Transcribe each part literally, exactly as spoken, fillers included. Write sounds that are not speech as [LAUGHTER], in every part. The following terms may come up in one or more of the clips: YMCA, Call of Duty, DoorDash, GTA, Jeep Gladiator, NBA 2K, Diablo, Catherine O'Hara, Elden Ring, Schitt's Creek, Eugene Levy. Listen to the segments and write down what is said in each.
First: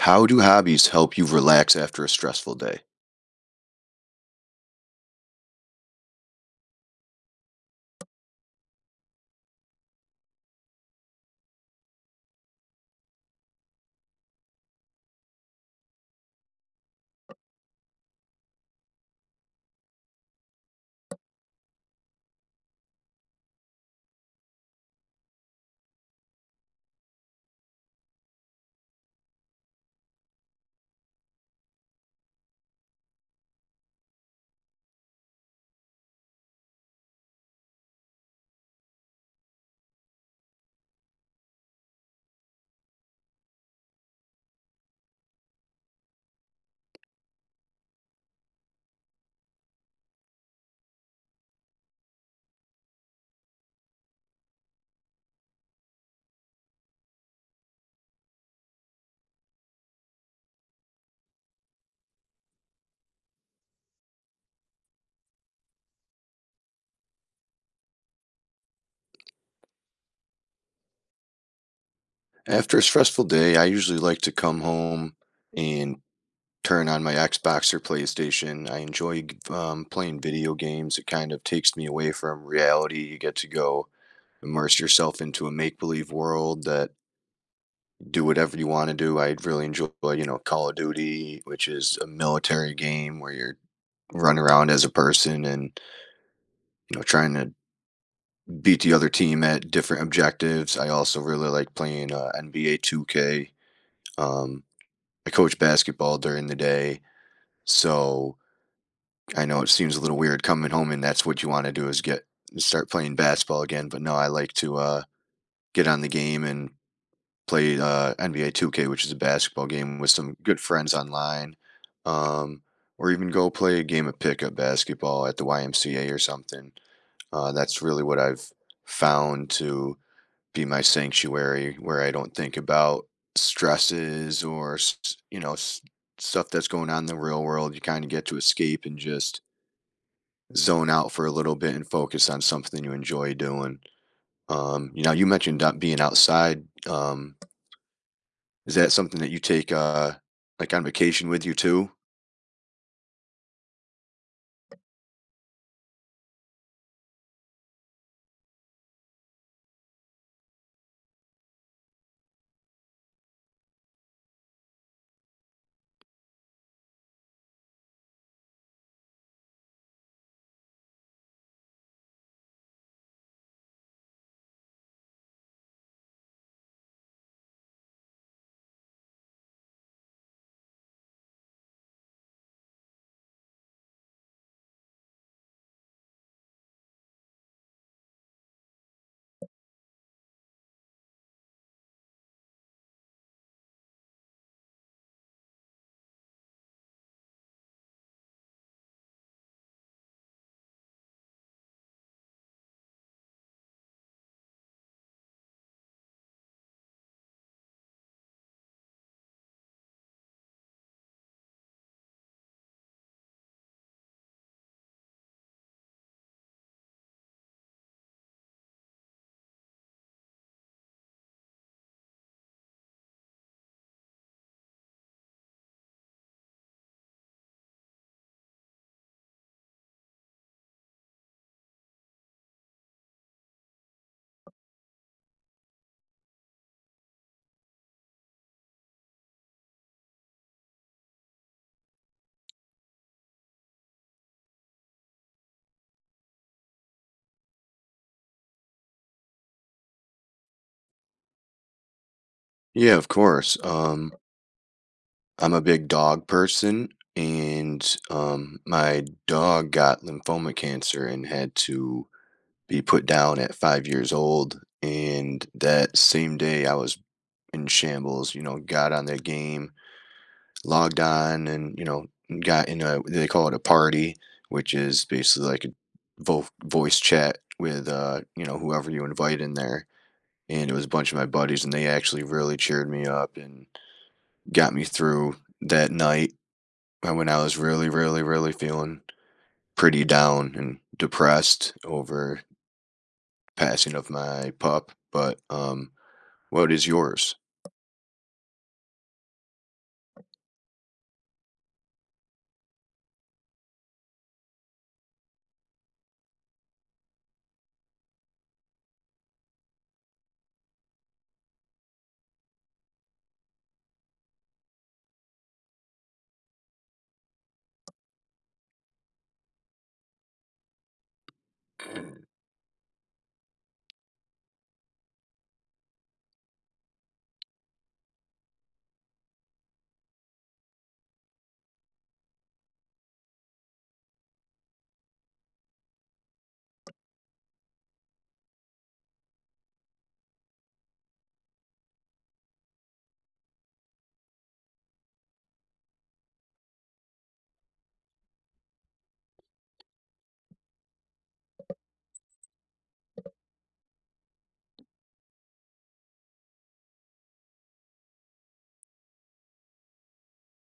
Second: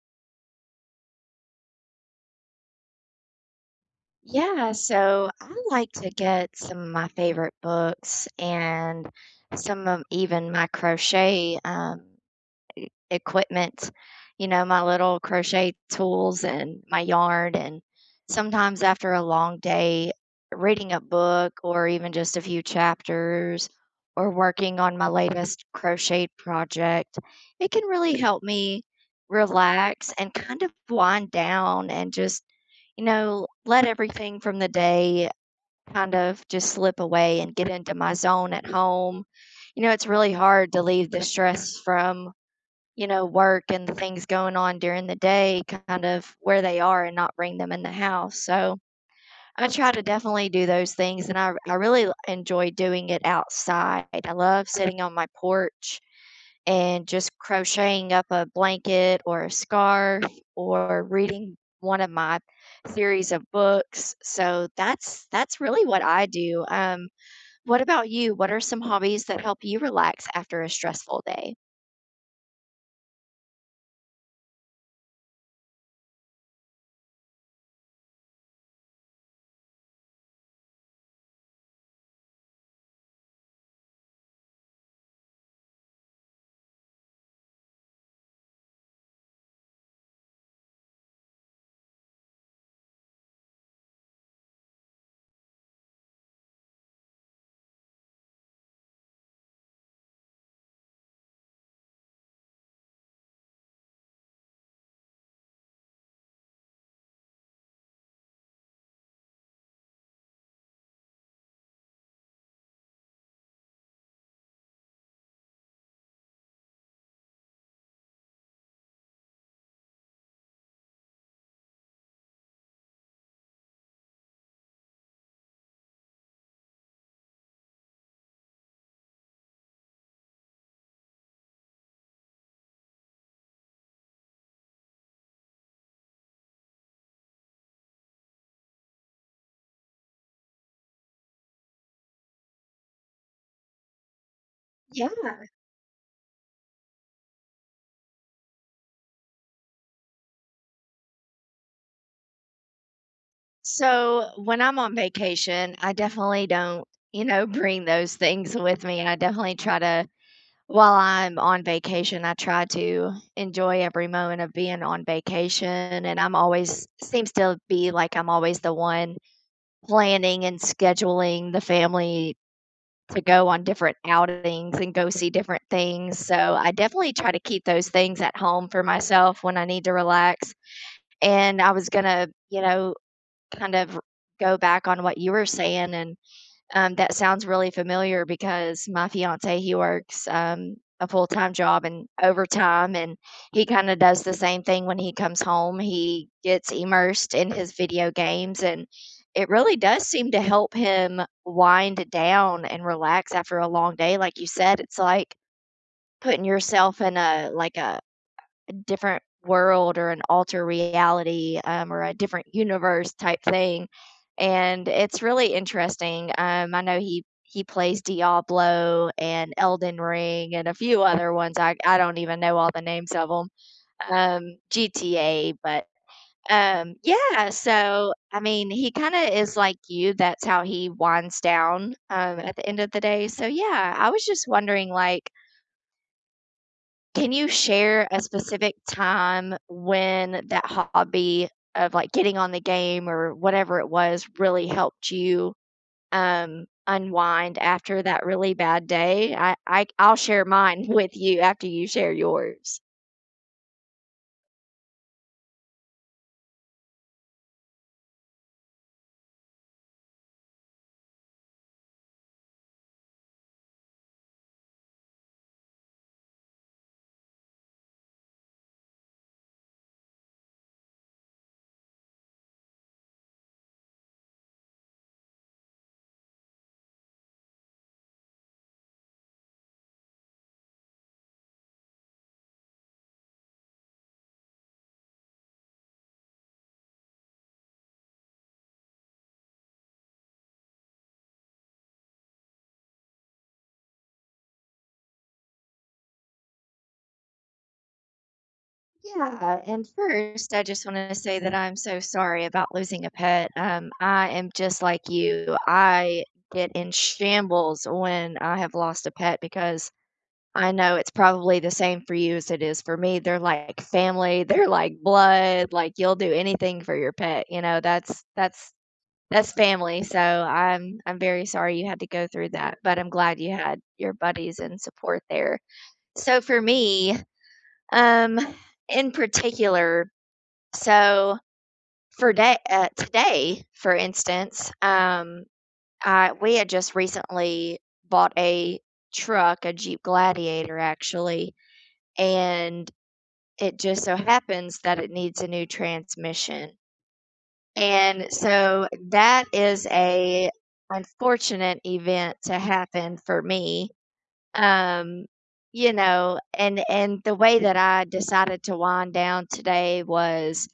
How do hobbies help you relax after a stressful day? Yeah, so I like to get some of my favorite books and some of even my crochet. Um, equipment, you know, my little crochet tools and my yarn. And sometimes after a long day, reading a book or even just a few chapters or working on my latest crochet project, it can really help me relax and kind of wind down and just, you know, let everything from the day kind of just slip away and get into my zone at home. You know, it's really hard to leave the stress from you know, work and the things going on during the day kind of where they are and not bring them in the house. So I try to definitely do those things and I, I really l- enjoy doing it outside. I love sitting on my porch and just crocheting up a blanket or a scarf or reading one of my series of books. So that's that's really what I do. Um, what about you? What are some hobbies that help you relax after a stressful day? After a stressful day, I usually like to come home and turn on my Xbox or PlayStation. I enjoy um, playing video games. It kind of takes me away from reality. You get to go immerse yourself into a make believe world that do whatever you want to do. I really enjoy, you know, Call of Duty, which is a military game where you're running around as a person and you know trying to beat the other team at different objectives. I also really like playing uh, N B A two K. Um, I coach basketball during the day, so I know it seems a little weird coming home and that's what you want to do is get start playing basketball again. But no, I like to uh, get on the game and play uh, N B A two K, which is a basketball game with some good friends online, um, or even go play a game of pickup basketball at the Y M C A or something. Uh, that's really what I've found to be my sanctuary where I don't think about stresses or s- you know s- stuff that's going on in the real world. You kind of get to escape and just zone out for a little bit and focus on something you enjoy doing. Um, you Yeah. know, you mentioned out- being outside. Um, is that something that you take uh like on vacation with you too? So when I'm on vacation, I definitely don't, you know, [LAUGHS] bring those things with me. I definitely try to, while I'm on vacation, I try to enjoy every moment of being on vacation. And I'm always, seems to be like I'm always the one planning and scheduling the family to go on different outings and go see different things. So I definitely try to keep those things at home for myself when I need to relax. And I was going to, you know, kind of go back on what you were saying, and, um, that sounds really familiar because my fiancé, he works, um, a full-time job and overtime, and he kinda does the same thing when he comes home. He gets immersed in his video games, and it really does seem to help him wind down and relax after a long day, like you said. It's like putting yourself in a like, a different world or an alter reality, um, or a different universe type thing, and it's really interesting. Um, I know he he plays Diablo and Elden Ring and a few other ones. I I don't even know all the names of 'em. Um, G T A, but, um, yeah, so, I mean, he kinda is like you, that's how he winds down, um, at the end of the day, so, yeah, I was just wondering, like, can you share a specific time when that hobby of, like, getting on the game or whatever it was really helped you, um, unwind after that really bad day? I I I'll share mine [LAUGHS] with you after you share yours. Yeah, of course. Um, I'm a big dog person, and um, my dog got lymphoma cancer and had to be put down at five years old. And that same day, I was in shambles, you know, got on that game, logged on, and, you know, got in a, they call it a party, which is basically like a vo- voice chat with, uh, you know, whoever you invite in there. And it was a bunch of my buddies, and they actually really cheered me up and got me through that night uh, when I was really, really, really feeling pretty down and depressed over passing of my pup. But um, what is yours? Yeah, and first, I just wanna say that I'm so sorry about losing a pet, um, I am just like you. I get in shambles when I have lost a pet because I know it's probably the same for you as it is for me. They're like family, they're like blood, like you'll do anything for your pet, you know, that's that's that's family. So I'm I'm very sorry you had to go through that, but I'm glad you had your buddies and support there. So for me, um in particular, so for day uh, today, for instance, um I we had just recently bought a truck, a Jeep Gladiator actually, and it just so happens that it needs a new transmission. And so that is a unfortunate event to happen for me. Um, you know, and and the way that I decided to wind down today was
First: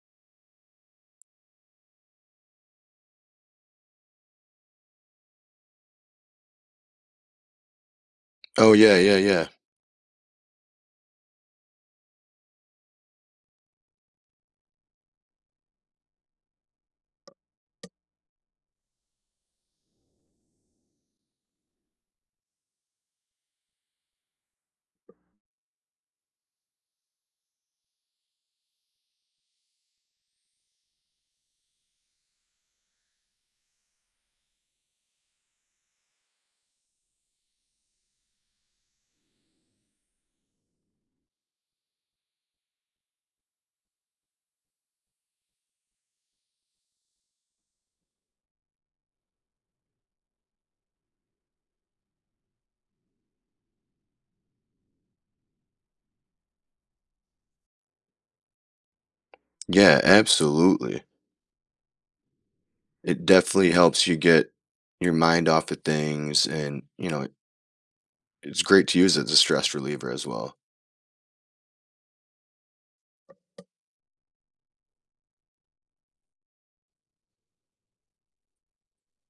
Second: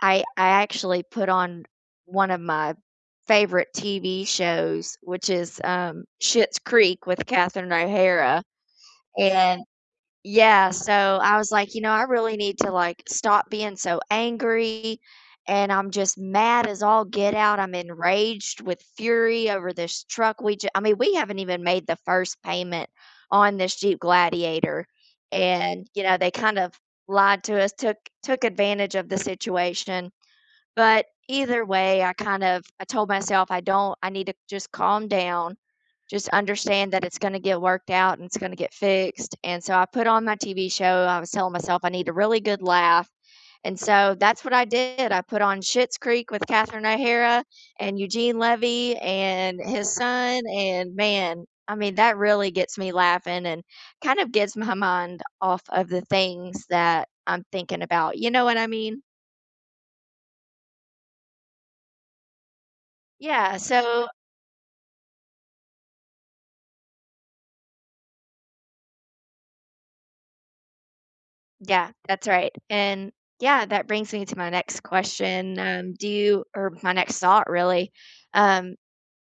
I I actually put on one of my favorite T V shows, which is um Schitt's Creek with Catherine O'Hara. Oh, yeah, yeah, yeah. And yeah, so I was like, you know, I really need to like stop being so angry, and I'm just mad as all get out. I'm enraged with fury over this truck. We ju- I mean, we haven't even made the first payment on this Jeep Gladiator and, you know, they kind of lied to us, took took advantage of the situation, but either way, I kind of I told myself I don't I need to just calm down, just understand that it's gonna get worked out and it's gonna get fixed. And so I put on my T V show. I was telling myself I need a really good laugh. And so that's what I did. I put on Schitt's Creek with Catherine O'Hara and Eugene Levy and his son. And man, I mean, that really gets me laughing and kind of gets my mind off of the things that I'm thinking about. You know what I mean? Yeah, absolutely. It Yeah. definitely helps So you get your mind off of things and, you know, it's great to use it as a stress reliever as well. Yeah, that's right, and yeah, that brings me to my next question, um, do you or my next thought, really, um,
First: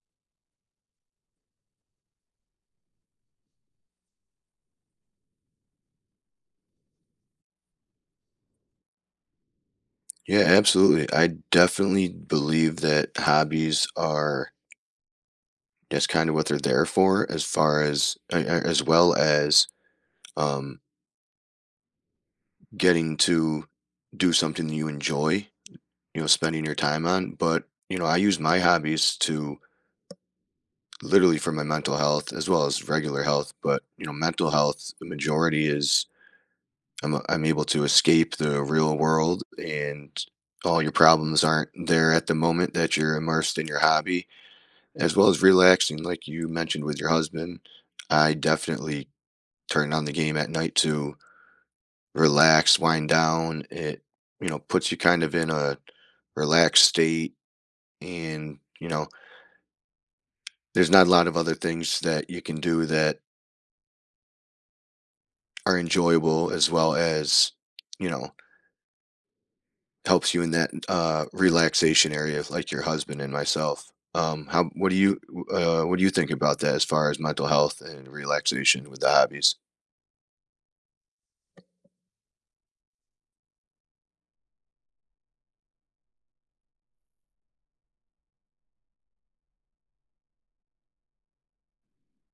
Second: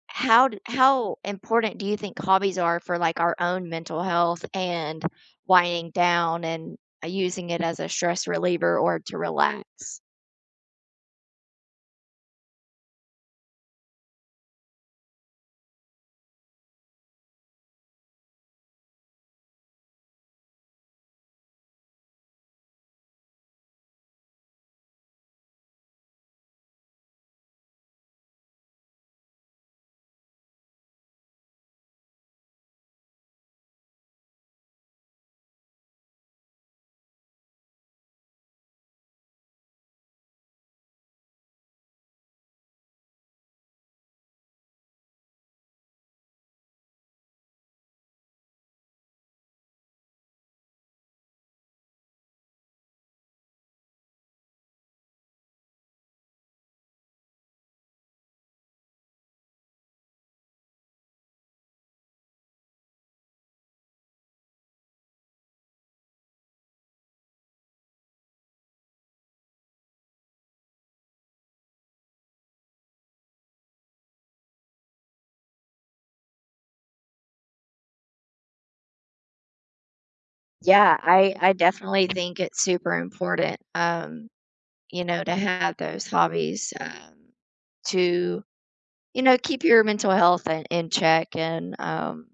how d how important do you think hobbies are for, like, our own mental health and winding down and uh, using it as a stress reliever or to relax? Yeah, absolutely. I definitely believe that hobbies are that's kind of what they're there for as far as a- a- as well as um getting to do something that you enjoy, you know, spending your time on, but you know, I use my hobbies to literally for my mental health as well as regular health, but you know, mental health the majority is i'm, I'm able to escape the real world and all your problems aren't there at the moment that you're immersed in your hobby as well as relaxing like you mentioned with your husband. I definitely turn on the game at night to relax, wind down. It, you know, puts you kind of in a relaxed state. And you know, there's not a lot of other things that you can do that are enjoyable as well as, you know, helps you in that uh, relaxation area of like your husband and myself. Um, how what do you uh, what do you think about that as far as mental health and relaxation with the hobbies? Yeah, I I definitely think it's super important, um, you know, to have those hobbies, um, to, you know, keep your mental health in in check, and, um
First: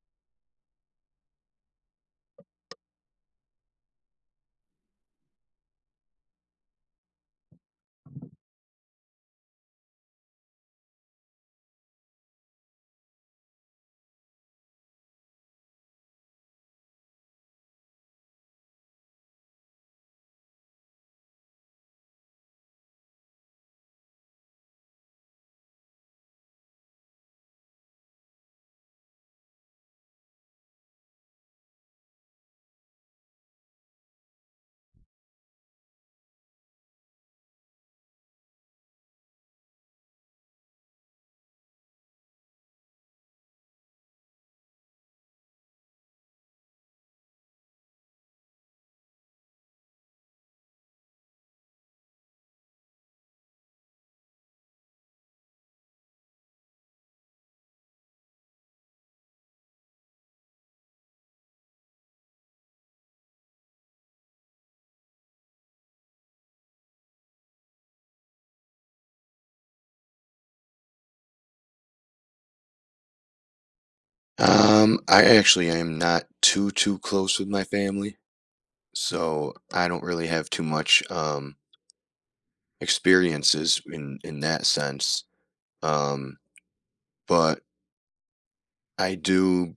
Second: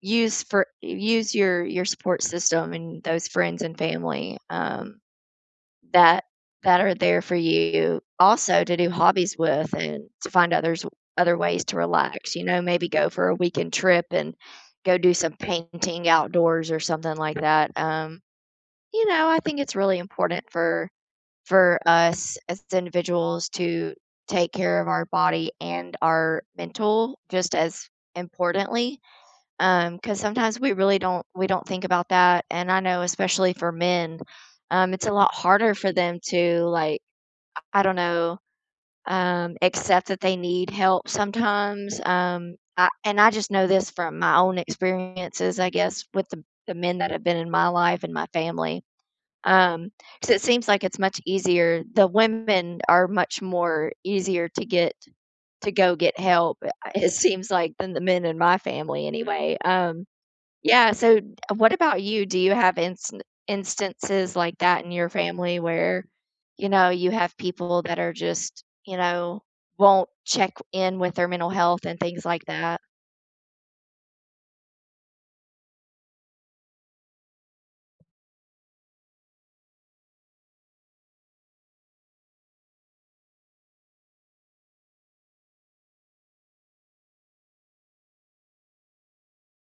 Use for use your your support system and those friends and family, um, that that are there for you also to do hobbies with and to find others other ways to relax. You know, maybe go for a weekend trip and go do some painting outdoors or something like that, um, you know, I think it's really important for for us as individuals to take care of our body and our mental just as importantly. Um, 'cause because sometimes we really don't we don't think about that, and I know especially for men, um, it's a lot harder for them to, like, I don't know, um, accept that they need help sometimes. um, I and I just know this from my own experiences, I guess, with the the men that have been in my life and my family, um, 'cause it seems like it's much easier the women are much more easier to get to go get help, uh, it seems like, than the men in my family anyway. Um yeah, so d what about you? Do you have instan instances like that in your family where, you know, you have people that are just, you know, won't check in with their mental health and things like that? Um, I actually am not too too close with my family, so I don't really have too much um experiences in in that sense. Um, but I do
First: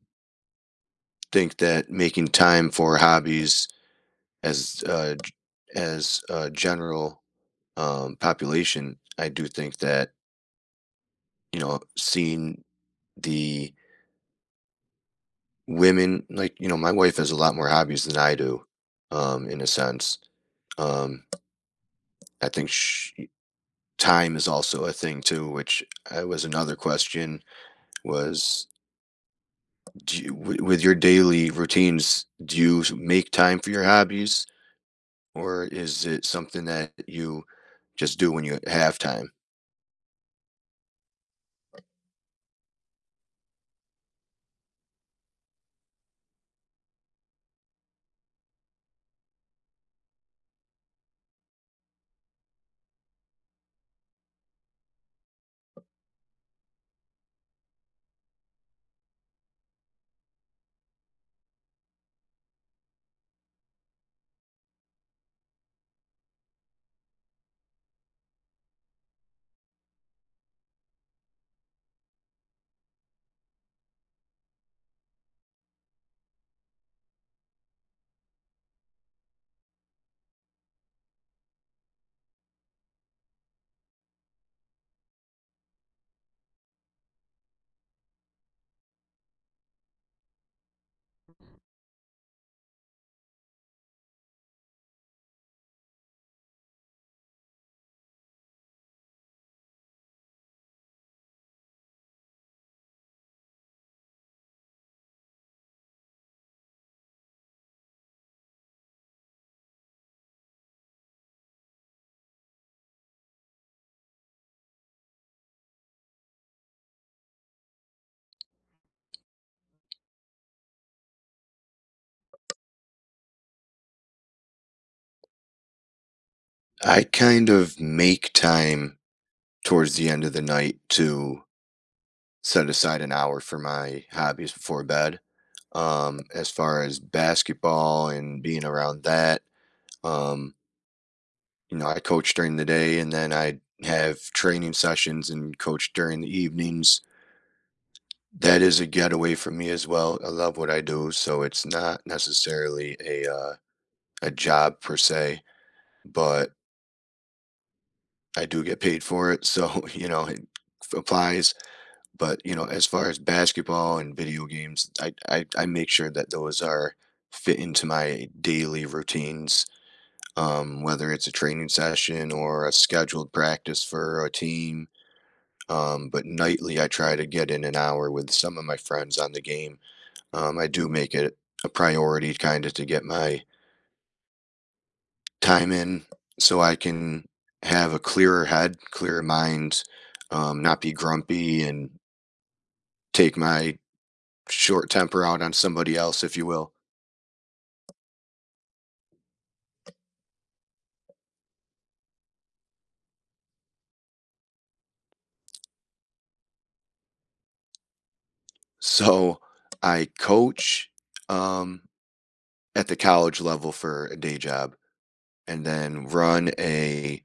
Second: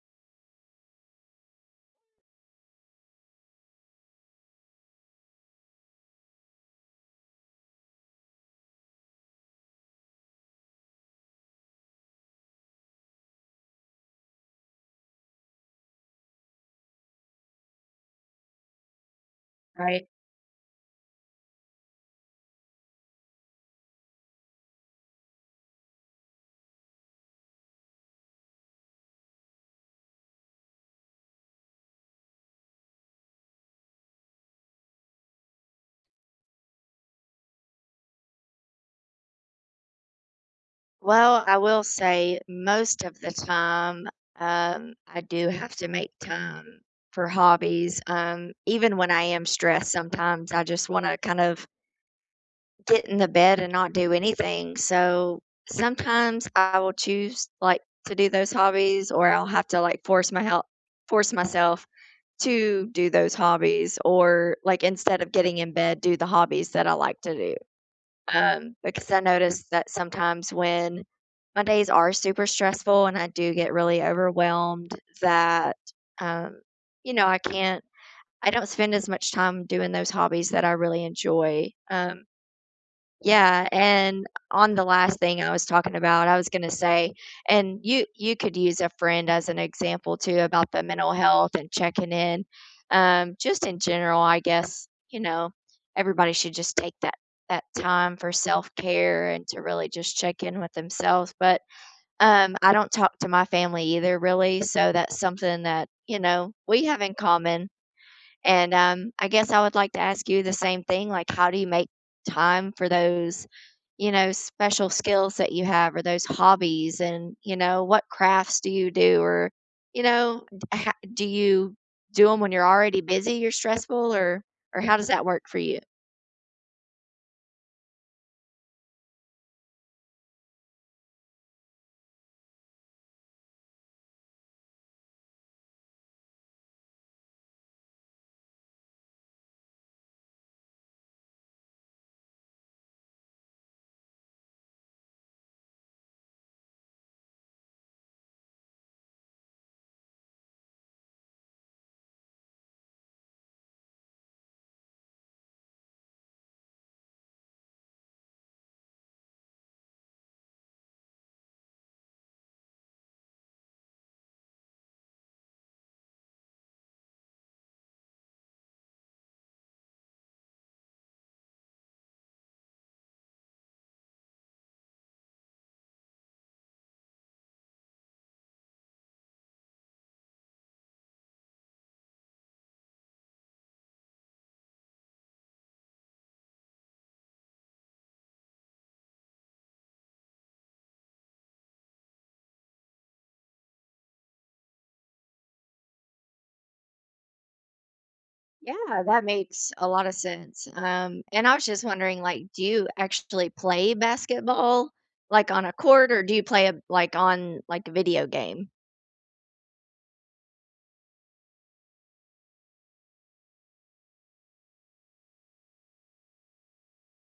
think that making time for hobbies as uh, g- as a general um, population, I do think that you know seeing the women, like you know, my wife has a lot more hobbies than I do, um, in a Right. sense. Um, I think sh time is also a thing too, which uh, was another question was, do you, w- with your daily routines, do you make time for your hobbies, or is it something that you just do when you have time? Well, I will say most of the time, um, I do have to make time for hobbies. Um, even when I am stressed, sometimes I just wanna kind of get in the bed and not do anything. So sometimes I will choose like to do those hobbies, or I'll have to like force my help force myself to do those hobbies, or like instead of getting in bed, do the hobbies that I like to do. Um, because I notice that sometimes when my days are super stressful and I do get really overwhelmed that um, you know, I can't I don't spend as much time doing those hobbies that I really enjoy. Um, yeah, and on the last thing I was talking about, I was gonna say, and you you could use a friend as an example too about the mental health and checking in. Um, just in general, I guess, you know, everybody should just take that that time for self-care and to really just check in with themselves. But um, I don't talk to my family either really, so that's something that, you know, we have in common. And, um, I guess I would like to ask you the same thing, like, how do you make time for those, you know, special skills that you have or those hobbies? And, you know, what crafts do you do? Or, you know, d ha do you do 'em when you're already busy, you're stressful, or or how does that work for you? I kind of make time towards the end of the night to set aside an hour for my hobbies before bed. Um, as far as basketball and being around that, um, you know, I coach during the day and then I have training sessions and coach during the evenings. That is a getaway for me as well. I love what I do, so it's not necessarily a uh, a job per se, but I do get paid for it, so [LAUGHS] you know, it applies. But, you know, as far as basketball and video games, I I I make sure that those are fit into my daily routines, um, whether it's a training session or a scheduled practice for a team. Um, but nightly, I try to get in an hour with some of my friends on the game. Um, I do make it a priority kind of to get my time in so I can have a clearer head, clearer mind, um, not be grumpy and take my short temper out on somebody else, if you will. Yeah, that makes a lot of sense. Um, and I was just wondering, like, do you actually play basketball, like, on a court, or do you play, a like, on, like, a video game? So I coach um, at the college level for a day job and then run a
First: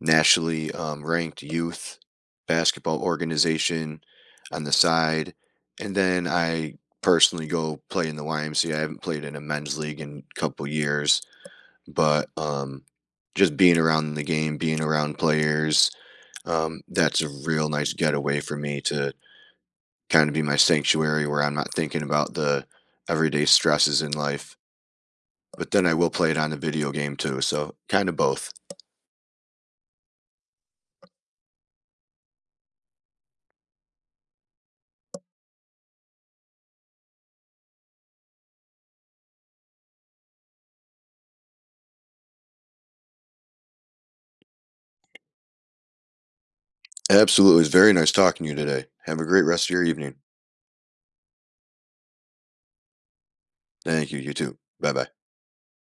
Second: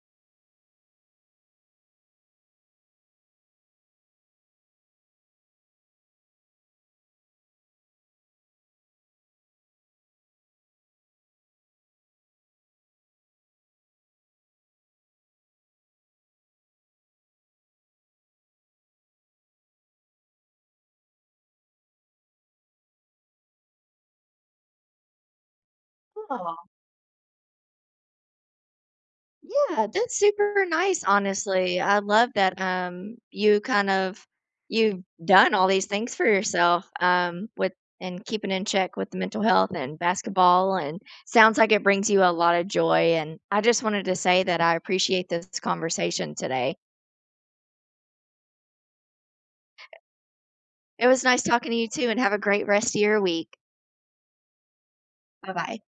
nationally um, ranked youth basketball organization on the side. And then I personally go play in the Y M C A. I haven't played in a men's league in a couple years, but um, just being around the game, being around players, um, that's a real nice getaway for me to kind of be my sanctuary where I'm not thinking about the everyday stresses in life. But then I will play it on the Oh. video game too. So kind of both. Yeah, that's super nice, honestly. I love that um you kind of you've done all these things for yourself um with and keeping in check with the mental health and basketball, and sounds like it brings you a lot of joy, and I just wanted to say that I appreciate this conversation today. Absolutely. It was very nice talking to you today. Have a great rest of your evening. It was nice talking to you too, and have a great rest of your week. Thank you. You too. Bye bye. Bye-bye.